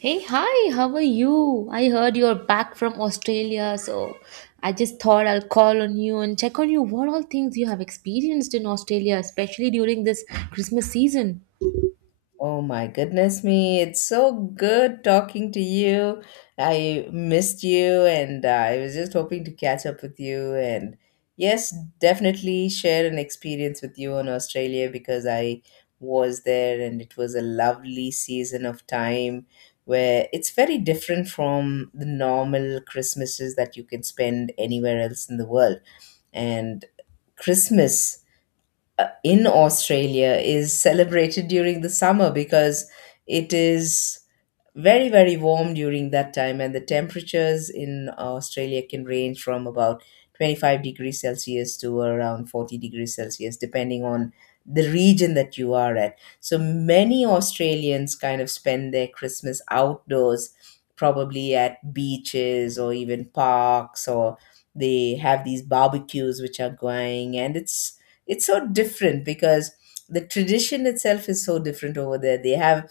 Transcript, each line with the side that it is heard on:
right: Hey, hi, how are you? I heard you're back from Australia, so I just thought I'll call on you and check on you what all things you have experienced in Australia, especially during this Christmas season.
left: Oh my goodness me, it's so good talking to you. I missed you and I was just hoping to catch up with you, and yes, definitely share an experience with you on Australia because I was there and it was a lovely season of time where it's very different from the normal Christmases that you can spend anywhere else in the world. And Christmas in Australia is celebrated during the summer because it is very, very warm during that time, and the temperatures in Australia can range from about 25 degrees Celsius to around 40 degrees Celsius, depending on the region that you are at. So many Australians kind of spend their Christmas outdoors, probably at beaches or even parks, or they have these barbecues which are going, and it's so different because the tradition itself is so different over there. They have,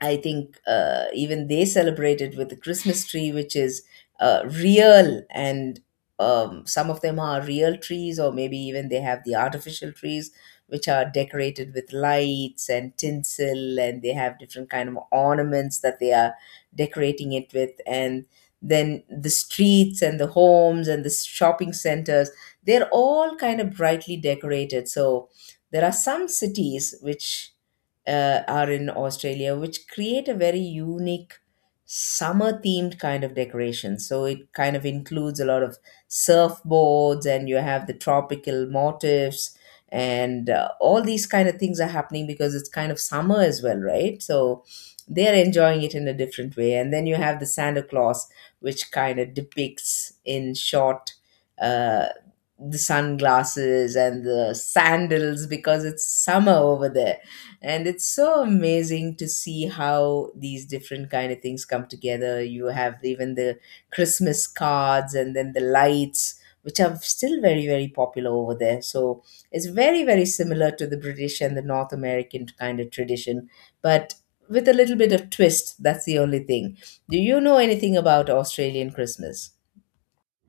left: I think, even they celebrated with the Christmas tree, which is real, and some of them are real trees, or maybe even they have the artificial trees, which are decorated with lights and tinsel, and they have different kind of ornaments that they are decorating it with. And then the streets and the homes and the shopping centers, they're all kind of brightly decorated. So there are some cities which are in Australia, which create a very unique summer themed kind of decoration. So it kind of includes a lot of surfboards, and you have the tropical motifs, and all these kind of things are happening because it's kind of summer as well, right? So they're enjoying it in a different way. And then you have the Santa Claus, which kind of depicts in short. Uh, the sunglasses and the sandals because it's summer over there, and it's so amazing to see how these different kind of things come together. You have even the Christmas cards and then the lights, which are still very, very popular over there. So it's very, very similar to the British and the North American kind of tradition, but with a little bit of twist. That's the only thing. Do you know anything about Australian Christmas?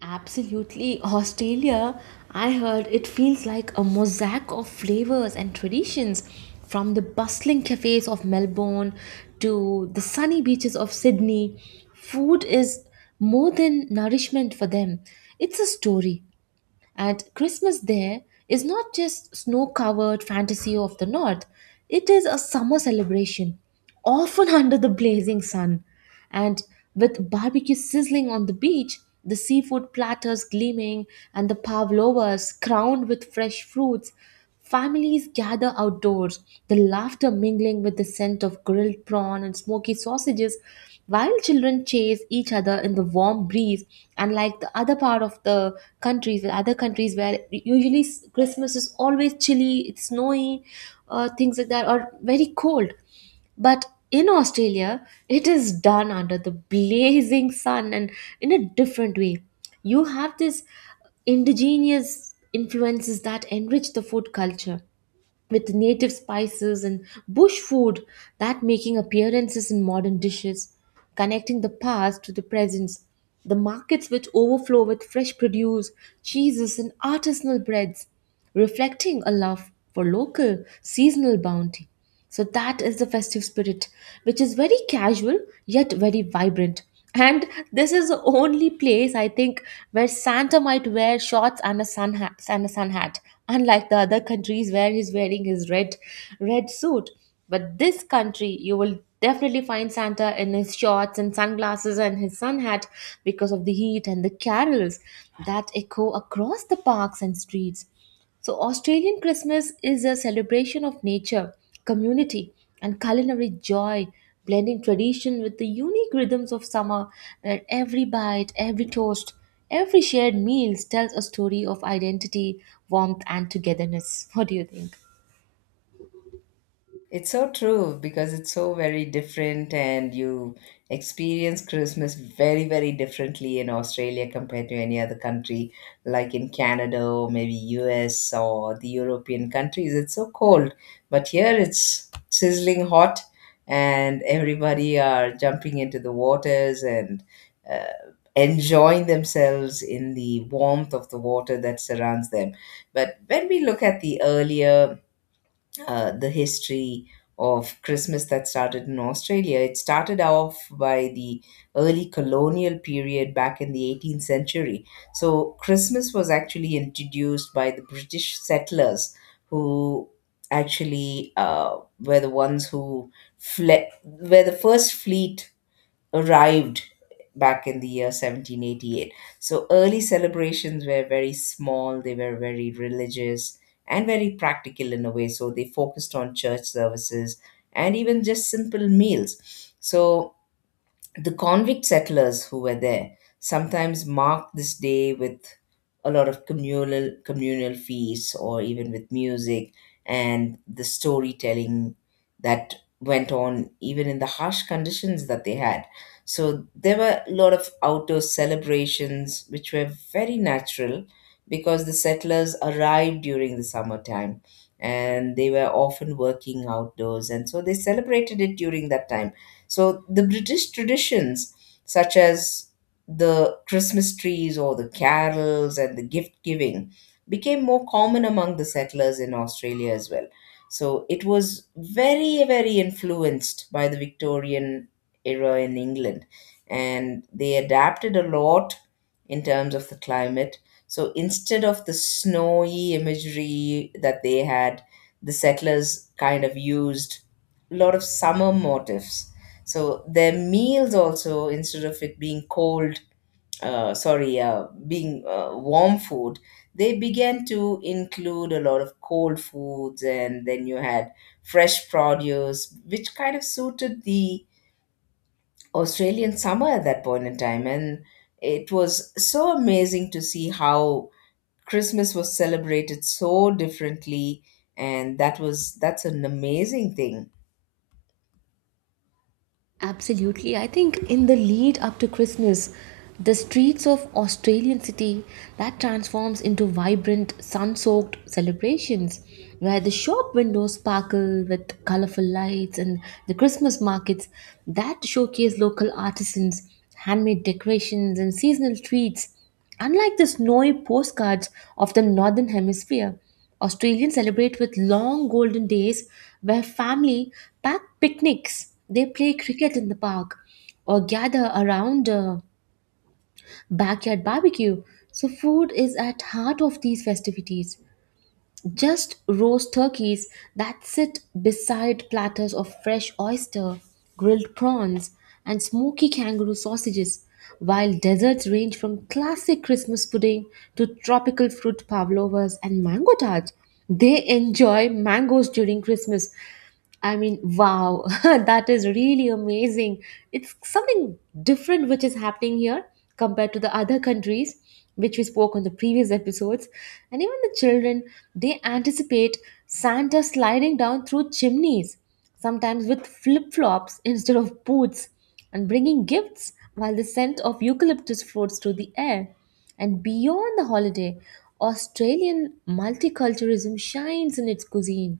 right: Absolutely, Australia, I heard it feels like a mosaic of flavors and traditions from the bustling cafes of Melbourne to the sunny beaches of Sydney. Food is more than nourishment for them, it's a story. And Christmas there is not just snow covered fantasy of the north, it is a summer celebration, often under the blazing sun. And with barbecue sizzling on the beach, the seafood platters gleaming, and the pavlovas crowned with fresh fruits, families gather outdoors, the laughter mingling with the scent of grilled prawn and smoky sausages, while children chase each other in the warm breeze. Unlike the other part of the countries, the other countries where usually Christmas is always chilly, it's snowy, things like that, or very cold. But in Australia, it is done under the blazing sun and in a different way. You have this indigenous influences that enrich the food culture with native spices and bush food that making appearances in modern dishes, connecting the past to the present, the markets which overflow with fresh produce, cheeses and artisanal breads, reflecting a love for local seasonal bounty. So that is the festive spirit, which is very casual yet very vibrant, and this is the only place I think where Santa might wear shorts and a sun hat, and a sun hat, unlike the other countries where he's wearing his red, red suit. But this country, you will definitely find Santa in his shorts and sunglasses and his sun hat because of the heat and the carols that echo across the parks and streets. So, Australian Christmas is a celebration of nature, community, and culinary joy, blending tradition with the unique rhythms of summer, where every bite, every toast, every shared meal tells a story of identity, warmth, and togetherness. What do you think?
left: It's so true because it's so very different, and you experience Christmas very, very differently in Australia compared to any other country, like in Canada or maybe US or the European countries. It's so cold, but here it's sizzling hot, and everybody are jumping into the waters and uh, enjoying themselves in the warmth of the water that surrounds them. But when we look at the earlier the history of Christmas that started in Australia. It started off by the early colonial period back in the 18th century. So, Christmas was actually introduced by the British settlers who actually were the ones who were the first fleet arrived back in the year 1788. So early celebrations were very small, they were very religious and very practical in a way. So they focused on church services and even just simple meals. So the convict settlers who were there sometimes marked this day with a lot of communal feasts or even with music and the storytelling that went on even in the harsh conditions that they had. So there were a lot of outdoor celebrations which were very natural because the settlers arrived during the summertime, and they were often working outdoors, and so they celebrated it during that time. So the British traditions, such as the Christmas trees or the carols and the gift giving, became more common among the settlers in Australia as well. So it was very, very influenced by the Victorian era in England. And they adapted a lot in terms of the climate. So instead of the snowy imagery that they had, the settlers kind of used a lot of summer motifs. So their meals also, instead of it being cold, sorry, being warm food, they began to include a lot of cold foods, and then you had fresh produce, which kind of suited the Australian summer at that point in time. And it was so amazing to see how Christmas was celebrated so differently, and that's an amazing thing.
right: Absolutely. I think in the lead up to Christmas, the streets of Australian city that transforms into vibrant sun-soaked celebrations where the shop windows sparkle with colorful lights and the Christmas markets that showcase local artisans, handmade decorations and seasonal treats, unlike the snowy postcards of the Northern Hemisphere, Australians celebrate with long golden days where family pack picnics. They play cricket in the park or gather around a backyard barbecue. So, food is at heart of these festivities. Just roast turkeys that sit beside platters of fresh oyster, grilled prawns, and smoky kangaroo sausages, while desserts range from classic Christmas pudding to tropical fruit pavlovas and mango tarts. They enjoy mangoes during Christmas. I mean, wow, that is really amazing. It's something different which is happening here compared to the other countries which we spoke on the previous episodes. And even the children, they anticipate Santa sliding down through chimneys, sometimes with flip flops instead of boots, and bringing gifts while the scent of eucalyptus floats through the air. And beyond the holiday, Australian multiculturalism shines in its cuisine,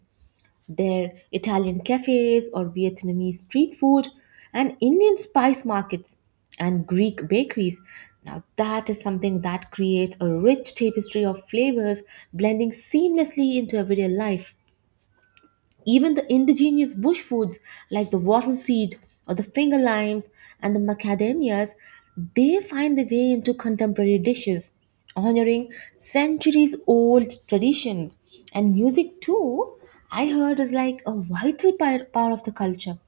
right: their Italian cafes or Vietnamese street food and Indian spice markets and Greek bakeries. Now, that is something that creates a rich tapestry of flavors blending seamlessly into everyday life. Even the indigenous bush foods like the wattle seed or the finger limes and the macadamias, they find their way into contemporary dishes, honoring centuries old traditions. And music, too, I heard is like a vital part of the culture,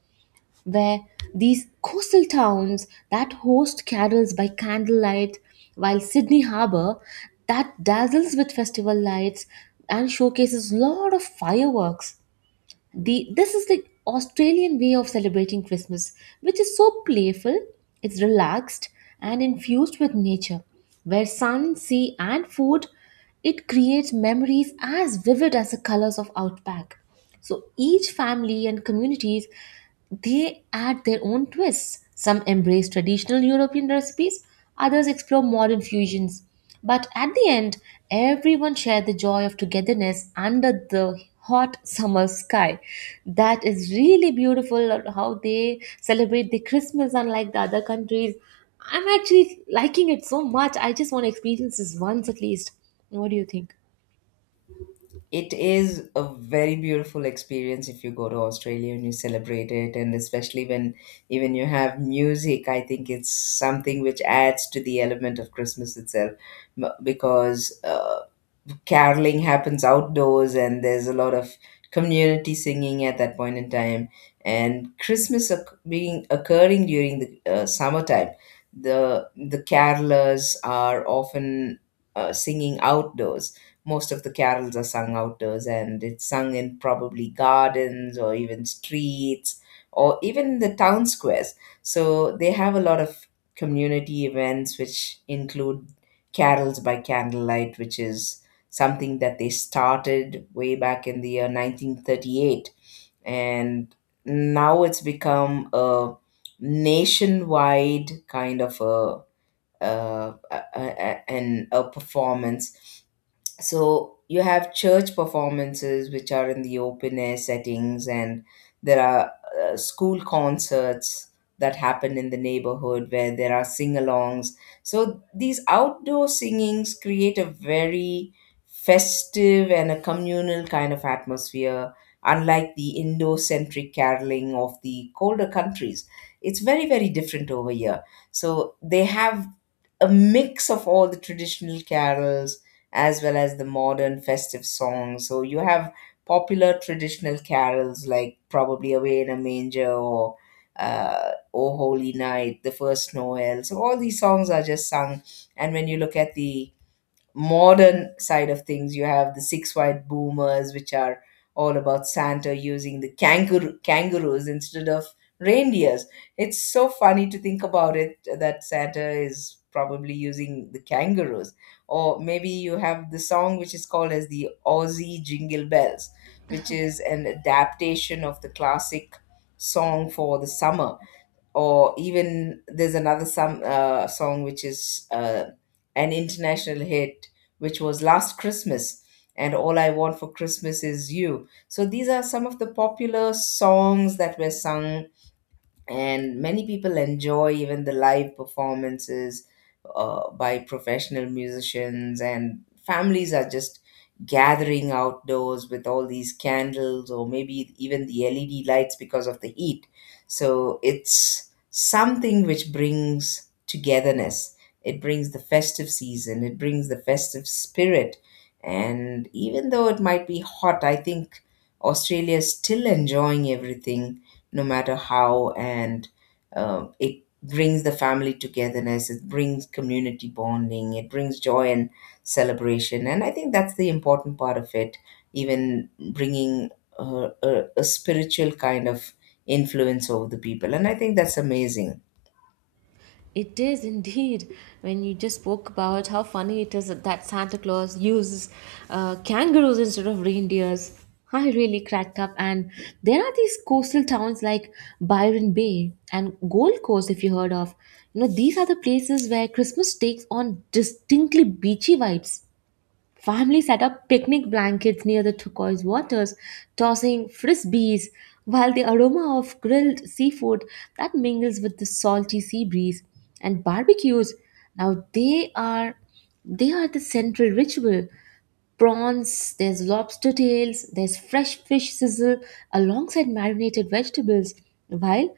right: where these coastal towns that host carols by candlelight while Sydney Harbour that dazzles with festival lights and showcases lot of fireworks. The this is the Australian way of celebrating Christmas, which is so playful, it's relaxed and infused with nature, where sun, sea and food, it creates memories as vivid as the colors of outback. So each family and communities, they add their own twists. Some embrace traditional European recipes, others explore modern fusions, but at the end, everyone shared the joy of togetherness under the hot summer sky. That is really beautiful, how they celebrate the Christmas unlike the other countries. I'm actually liking it so much. I just want to experience this once at least. What do you think?
left: It is a very beautiful experience if you go to Australia and you celebrate it, and especially when even you have music. I think it's something which adds to the element of Christmas itself, because caroling happens outdoors and there's a lot of community singing at that point in time. And being occurring during the summertime, the carolers are often singing outdoors. Most of the carols are sung outdoors, and it's sung in probably gardens or even streets or even the town squares. So they have a lot of community events which include carols by candlelight, which is something that they started way back in the year 1938. And now it's become a nationwide kind of a performance. So you have church performances which are in the open air settings, and there are school concerts that happen in the neighborhood where there are sing-alongs. So these outdoor singings create a very festive and a communal kind of atmosphere, unlike the indo-centric caroling of the colder countries. It's very, very different over here. So they have a mix of all the traditional carols as well as the modern festive songs. So you have popular traditional carols like probably Away in a Manger or O Holy Night, The First Noel. So all these songs are just sung. And when you look at the modern side of things, you have the Six White Boomers, which are all about Santa using the kangaroos instead of reindeers. It's so funny to think about it that Santa is probably using the kangaroos. Or maybe you have the song which is called as the Aussie Jingle Bells, which is an adaptation of the classic song for the summer. Or even there's another some song which is an international hit, which was Last Christmas and All I Want for Christmas Is You. So these are some of the popular songs that were sung, and many people enjoy even the live performances by professional musicians, and families are just gathering outdoors with all these candles or maybe even the LED lights because of the heat. So it's something which brings togetherness. It brings the festive season, it brings the festive spirit. And even though it might be hot, I think Australia is still enjoying everything, no matter how. And it brings the family togetherness, it brings community bonding, it brings joy and celebration, and I think that's the important part of it, even bringing a spiritual kind of influence over the people, and I think that's amazing.
right: It is indeed. When you just spoke about how funny it is that Santa Claus uses kangaroos instead of reindeers, I really cracked up. And there are these coastal towns like Byron Bay and Gold Coast, if you heard of. You know, these are the places where Christmas takes on distinctly beachy vibes. Families set up picnic blankets near the turquoise waters, tossing frisbees, while the aroma of grilled seafood that mingles with the salty sea breeze and barbecues. Now they are, they are the central ritual, prawns, there's lobster tails, there's fresh fish sizzle alongside marinated vegetables, while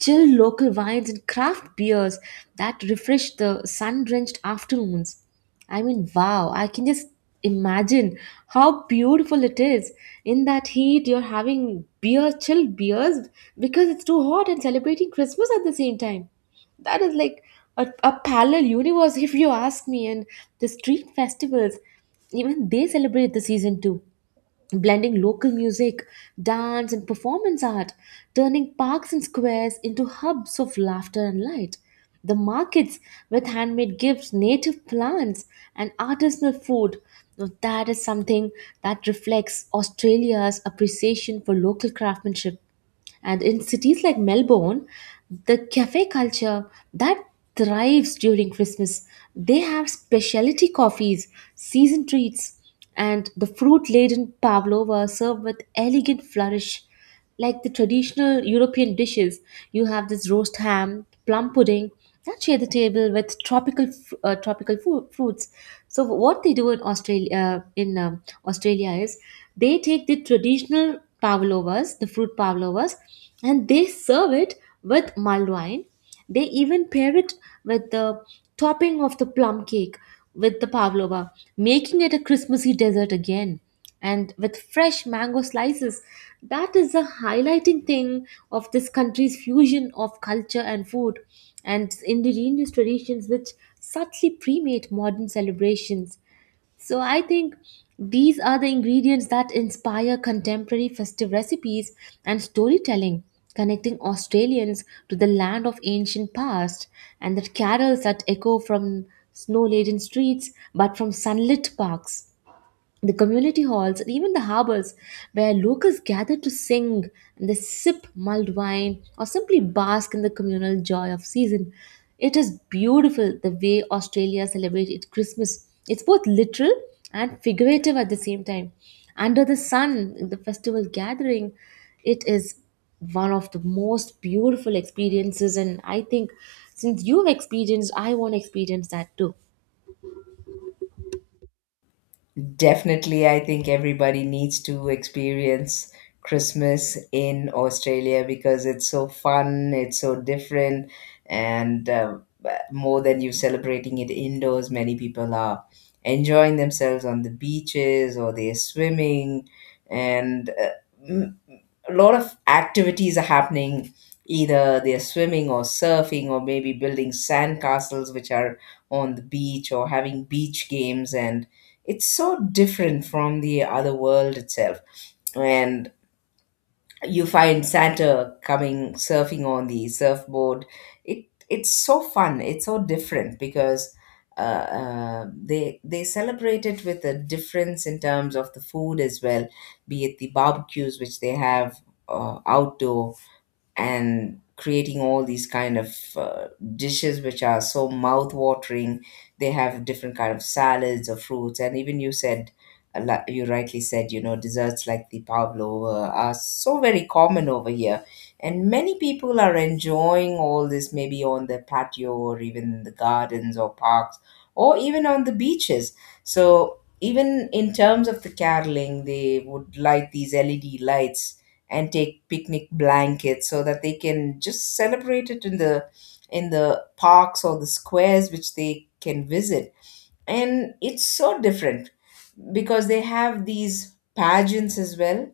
right: chill local wines and craft beers that refresh the sun drenched afternoons. I mean, wow, I can just imagine how beautiful it is. In that heat, you're having beer, chilled beers because it's too hot and celebrating Christmas at the same time, that is like a parallel universe if you ask me. And the street festivals, even they celebrate the season too, blending local music, dance and performance art, turning parks and squares into hubs of laughter and light, the markets with handmade gifts, native plants and artisanal food. Now that is something that reflects Australia's appreciation for local craftsmanship. And in cities like Melbourne, the cafe culture that thrives during Christmas, they have specialty coffees, season treats, and the fruit laden pavlova served with elegant flourish. Like the traditional European dishes, you have this roast ham, plum pudding, yeah, share the table with tropical fruits. So what they do in Australia, in Australia is they take the traditional pavlovas, the fruit pavlovas, and they serve it with mulled wine. They even pair it with the topping of the plum cake with the pavlova, making it a Christmassy dessert again and with fresh mango slices. That is a highlighting thing of this country's fusion of culture and food and indigenous traditions, which subtly premate modern celebrations. So I think these are the ingredients that inspire contemporary festive recipes and storytelling, connecting Australians to the land of ancient past, and the carols that echo from snow-laden streets but from sunlit parks, the community halls and even the harbors where locals gather to sing and they sip mulled wine or simply bask in the communal joy of season. It is beautiful the way Australia celebrates its Christmas. It's both literal and figurative at the same time, under the sun, in the festival gathering. It is one of the most beautiful experiences and I think since you've experienced, I want to experience that too.
left: Definitely, I think everybody needs to experience Christmas in Australia because it's so fun, it's so different, and more than you celebrating it indoors, many people are enjoying themselves on the beaches or they're swimming. And m- a lot of activities are happening. Either they're swimming or surfing or maybe building sand castles which are on the beach, or having beach games, and it's so different from the other world itself. And you find Santa coming surfing on the surfboard. It's so fun. It's so different because uh, they celebrate it with a difference in terms of the food as well, be it the barbecues which they have outdoor, and creating all these kind of dishes which are so mouth watering. They have different kind of salads or fruits, and even you said you rightly said, you know, desserts like the pavlova are so very common over here. And many people are enjoying all this maybe on the patio or even the gardens or parks or even on the beaches. So even in terms of the caroling, they would light these LED lights and take picnic blankets so that they can just celebrate it in the parks or the squares which they can visit. And it's so different because they have these pageants as well.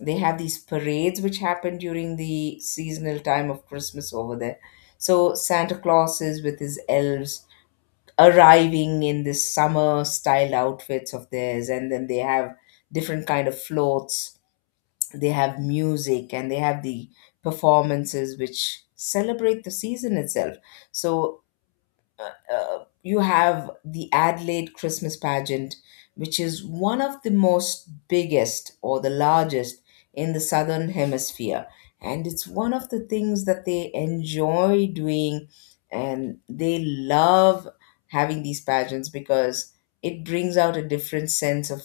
left: They have these parades which happen during the seasonal time of Christmas over there. So Santa Claus is with his elves, arriving in this summer style outfits of theirs, and then they have different kind of floats. They have music, and they have the performances which celebrate the season itself. So you have the Adelaide Christmas pageant, which is one of the most biggest or the largest in the southern hemisphere. And it's one of the things that they enjoy doing, and they love having these pageants because it brings out a different sense of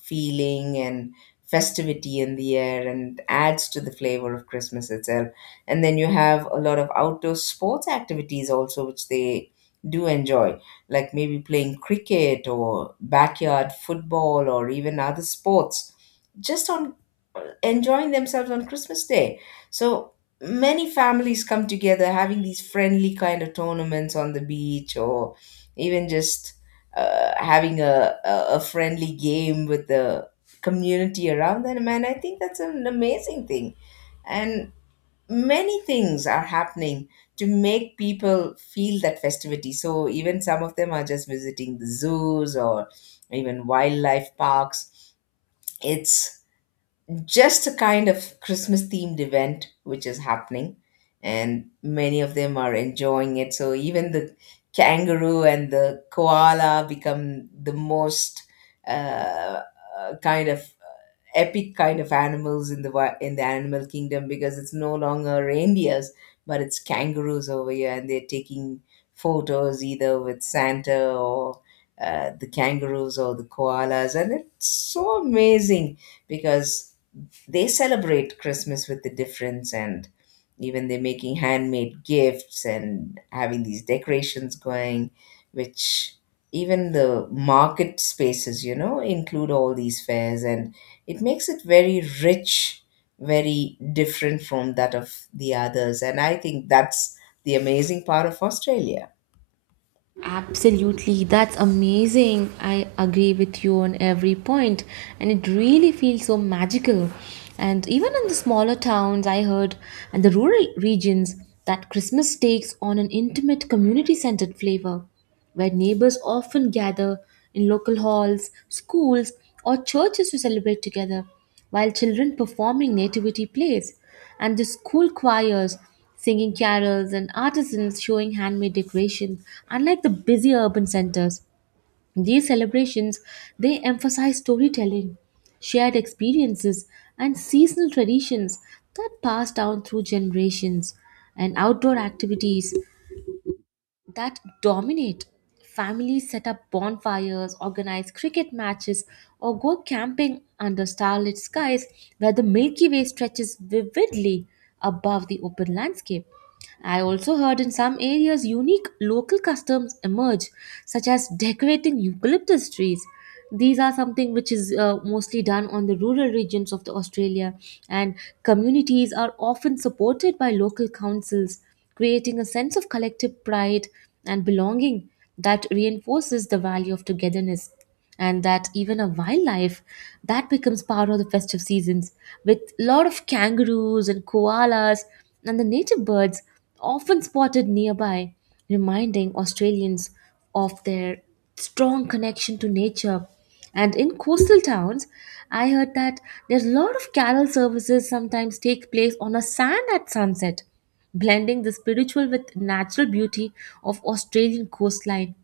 left: feeling and festivity in the air and adds to the flavor of Christmas itself. And then you have a lot of outdoor sports activities also, which they do enjoy, like maybe playing cricket or backyard football or even other sports, just on enjoying themselves on Christmas Day. So many families come together having these friendly kind of tournaments on the beach or even just having a friendly game with the community around them. And I think that's an amazing thing. And many things are happening to make people feel that festivity. So even some of them are just visiting the zoos or even wildlife parks. It's just a kind of Christmas themed event which is happening, and many of them are enjoying it. So even the kangaroo and the koala become the most uh, kind of epic kind of animals in the in the animal kingdom because it's no longer reindeers but it's kangaroos over here, and they're taking photos either with Santa or the kangaroos or the koalas, and it's so amazing because they celebrate Christmas with the difference. And even they're making handmade gifts and having these decorations going, which even the market spaces, you know, include all these fairs, and it makes it very rich, very different from that of the others. And I think that's the amazing part of Australia.
right: Absolutely, that's amazing. I agree with you on every point, and it really feels so magical. And even in the smaller towns, I heard, and the rural regions, that Christmas takes on an intimate, community centered flavor where neighbors often gather in local halls, schools, or churches to celebrate together, while children performing nativity plays, and the school choirs singing carols and artisans showing handmade decorations, unlike the busy urban centers. These celebrations, they emphasize storytelling, shared experiences, and seasonal traditions that pass down through generations, and outdoor activities that dominate. Families set up bonfires, organize cricket matches, or go camping under starlit skies where the Milky Way stretches vividly above the open landscape. I also heard in some areas unique local customs emerge, such as decorating eucalyptus trees. These are something which is mostly done on the rural regions of the Australia, and communities are often supported by local councils, creating a sense of collective pride and belonging that reinforces the value of togetherness, and that even a wildlife that becomes part of the festive seasons with a lot of kangaroos and koalas and the native birds often spotted nearby, reminding Australians of their strong connection to nature. And in coastal towns, I heard that there's a lot of carol services sometimes take place on a sand at sunset, blending the spiritual with natural beauty of Australian coastline.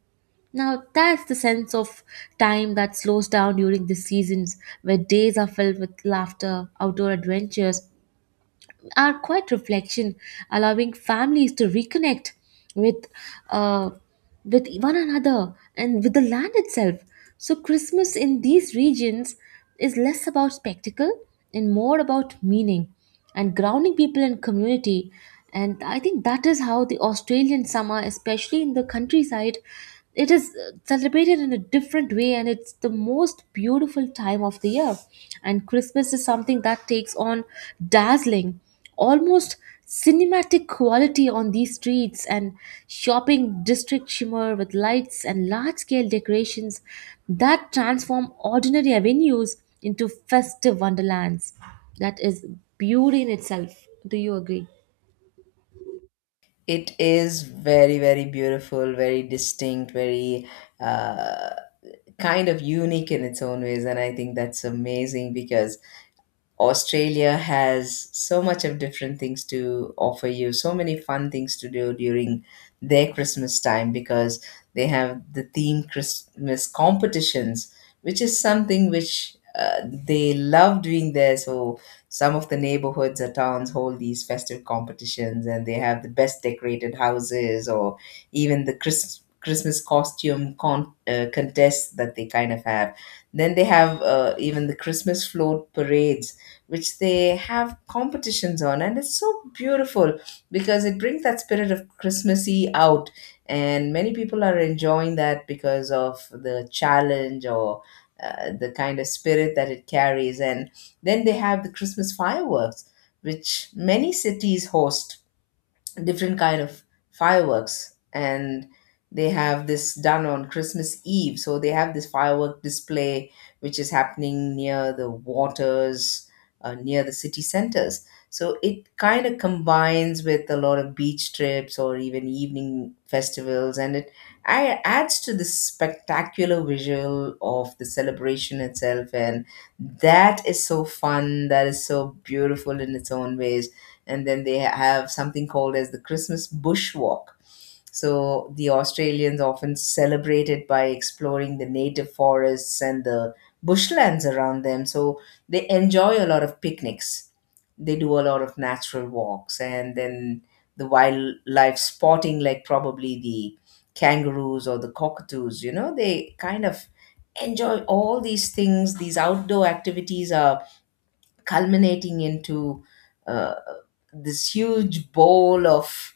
right: Now that's the sense of time that slows down during the seasons where days are filled with laughter, outdoor adventures are quite reflection, allowing families to reconnect with uh, with one another and with the land itself. So Christmas in these regions is less about spectacle and more about meaning and grounding people in community. And I think that is how the Australian summer, especially in the countryside, it is celebrated in a different way and it's the most beautiful time of the year, and Christmas is something that takes on dazzling, almost cinematic quality on these streets, and shopping district shimmer with lights and large scale decorations that transform ordinary avenues into festive wonderlands. That is beauty in itself, do you agree?
left: It is very, very beautiful, very distinct, very uh, kind of unique in its own ways, and I think that's amazing because Australia has so much of different things to offer you, so many fun things to do during their Christmas time because they have the theme Christmas competitions, which is something which they love doing there. So some of the neighborhoods or towns hold these festive competitions, and they have the best decorated houses or even the Christmas costume contests that they kind of have. Then they have even the Christmas float parades, which they have competitions on, and it's so beautiful because it brings that spirit of christmassy out, and many people are enjoying that because of the challenge or the kind of spirit that it carries. And then they have the Christmas fireworks, which many cities host different kind of fireworks, and they have this done on Christmas Eve. So they have this firework display which is happening near the waters, near the city centers. So it kind of combines with a lot of beach trips or even evening festivals, and it adds to the spectacular visual of the celebration itself, and that is so fun, that is so beautiful in its own ways. And then they have something called as the Christmas bush walk. So the Australians often celebrate it by exploring the native forests and the bushlands around them. So they enjoy a lot of picnics. They do a lot of natural walks, and then the wildlife spotting, like probably the kangaroos or the cockatoos, you know, they kind of enjoy all these things. These outdoor activities are culminating into uh, this huge bowl of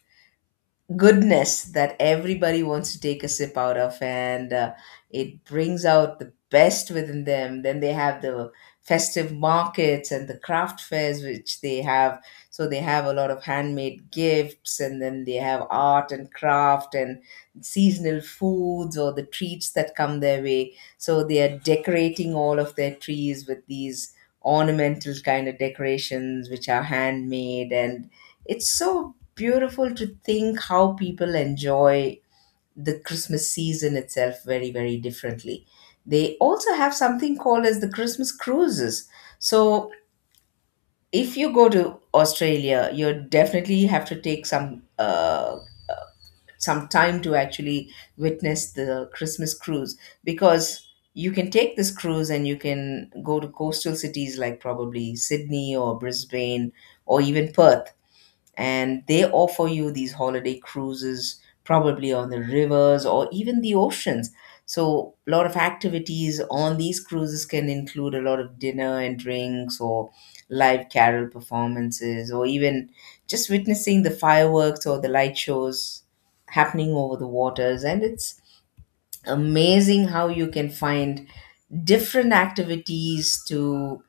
left: goodness that everybody wants to take a sip out of. And it brings out the best within them. Then they have the festive markets and the craft fairs which they have, so they have a lot of handmade gifts, and then they have art and craft and seasonal foods or the treats that come their way. So they are decorating all of their trees with these ornamental kind of decorations which are handmade, and it's so beautiful to think how people enjoy the Christmas season itself very, very differently. They also have something called as the Christmas cruises. So if you go to Australia, you definitely have to take some time to actually witness the Christmas cruise, because you can take this cruise and you can go to coastal cities like probably Sydney or Brisbane or even Perth, and they offer you these holiday cruises probably on the rivers or even the oceans. So a lot of activities on these cruises can include a lot of dinner and drinks or live carol performances or even just witnessing the fireworks or the light shows happening over the waters. And it's amazing how you can find different activities to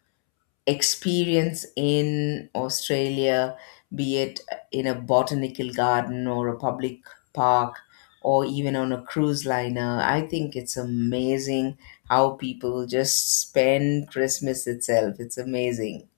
left: experience in Australia, be it in a botanical garden or a public park or even on a cruise liner. I think it's amazing how people just spend Christmas itself. It's amazing.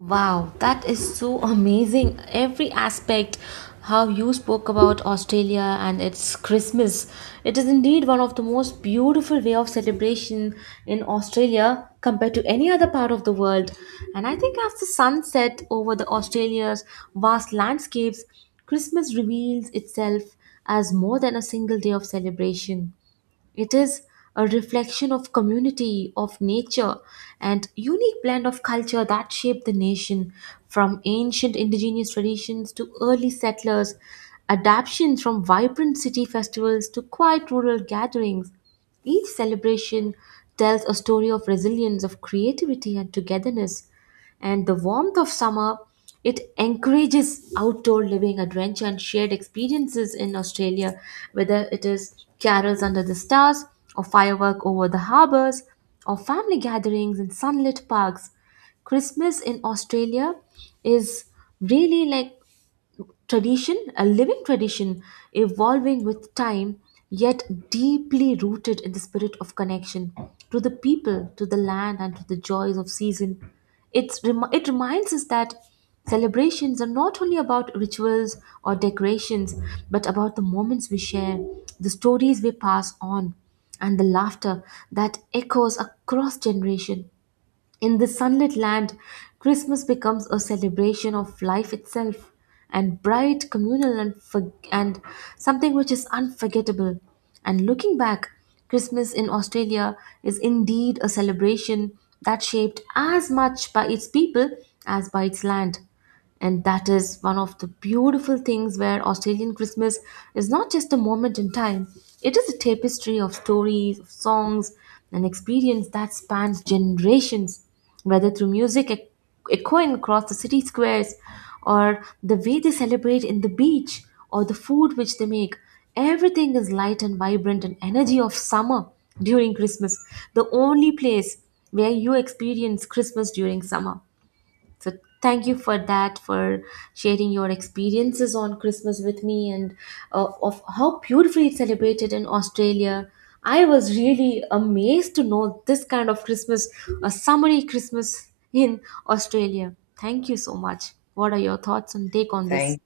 right: Wow, that is so amazing. Every aspect, how you spoke about Australia and its Christmas. It is indeed one of the most beautiful way of celebration in Australia compared to any other part of the world. And I think as the sun set over the Australia's vast landscapes, Christmas reveals itself as more than a single day of celebration. It is a reflection of community, of nature, and unique blend of culture that shaped the nation from ancient indigenous traditions to early settlers, adaptations from vibrant city festivals to quiet rural gatherings. Each celebration tells a story of resilience, of creativity, and togetherness. And the warmth of summer, it encourages outdoor living, adventure, and shared experiences in Australia, whether it is carols under the stars, or firework over the harbors, or family gatherings in sunlit parks. Christmas in Australia is really like tradition, a living tradition, evolving with time, yet deeply rooted in the spirit of connection to the people, to the land, and to the joys of season. It reminds us that celebrations are not only about rituals or decorations, but about the moments we share, the stories we pass on, and the laughter that echoes across generation. In this sunlit land, Christmas becomes a celebration of life itself and bright, communal, and something which is unforgettable. And looking back, Christmas in Australia is indeed a celebration that shaped as much by its people as by its land, and that is one of the beautiful things where Australian Christmas is not just a moment in time, it is a tapestry of stories, of songs and experience that spans generations, whether through music echoing across the city squares, or the way they celebrate in the beach, or the food which they make. Everything is light and vibrant and energy of summer during Christmas, the only place where you experience Christmas during summer. So thank you for that, for sharing your experiences on Christmas with me and of how beautifully it's celebrated in Australia. I was really amazed to know this kind of Christmas, a summery Christmas in Australia. Thank you so much. What are your thoughts and take on this?
left: Thank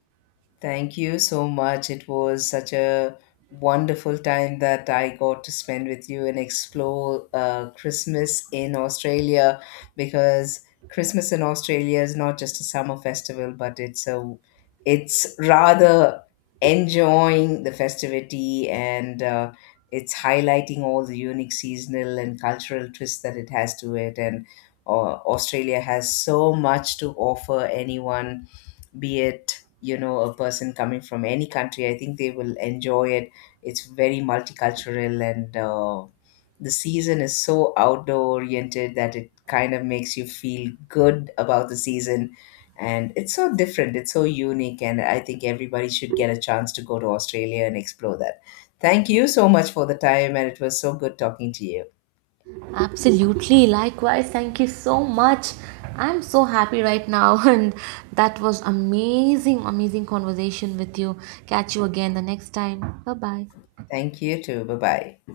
left: Thank you so much. It was such a wonderful time that I got to spend with you and explore Christmas in Australia, because Christmas in Australia is not just a summer festival, but it's a it's rather enjoying the festivity, and it's highlighting all the unique seasonal and cultural twists that it has to it. And Australia has so much to offer anyone, be it, you know, a person coming from any country, I think they will enjoy it. It's very multicultural, and the season is so outdoor oriented that it kind of makes you feel good about the season. And it's so different, it's so unique, and I think everybody should get a chance to go to Australia and explore that. Thank you so much for the time, and it was so good talking to you.
right: Absolutely. Likewise, thank you so much. I'm so happy right now, and that was amazing, amazing conversation with you. Catch you again the next time. Bye bye.
left: Thank you too. Bye bye.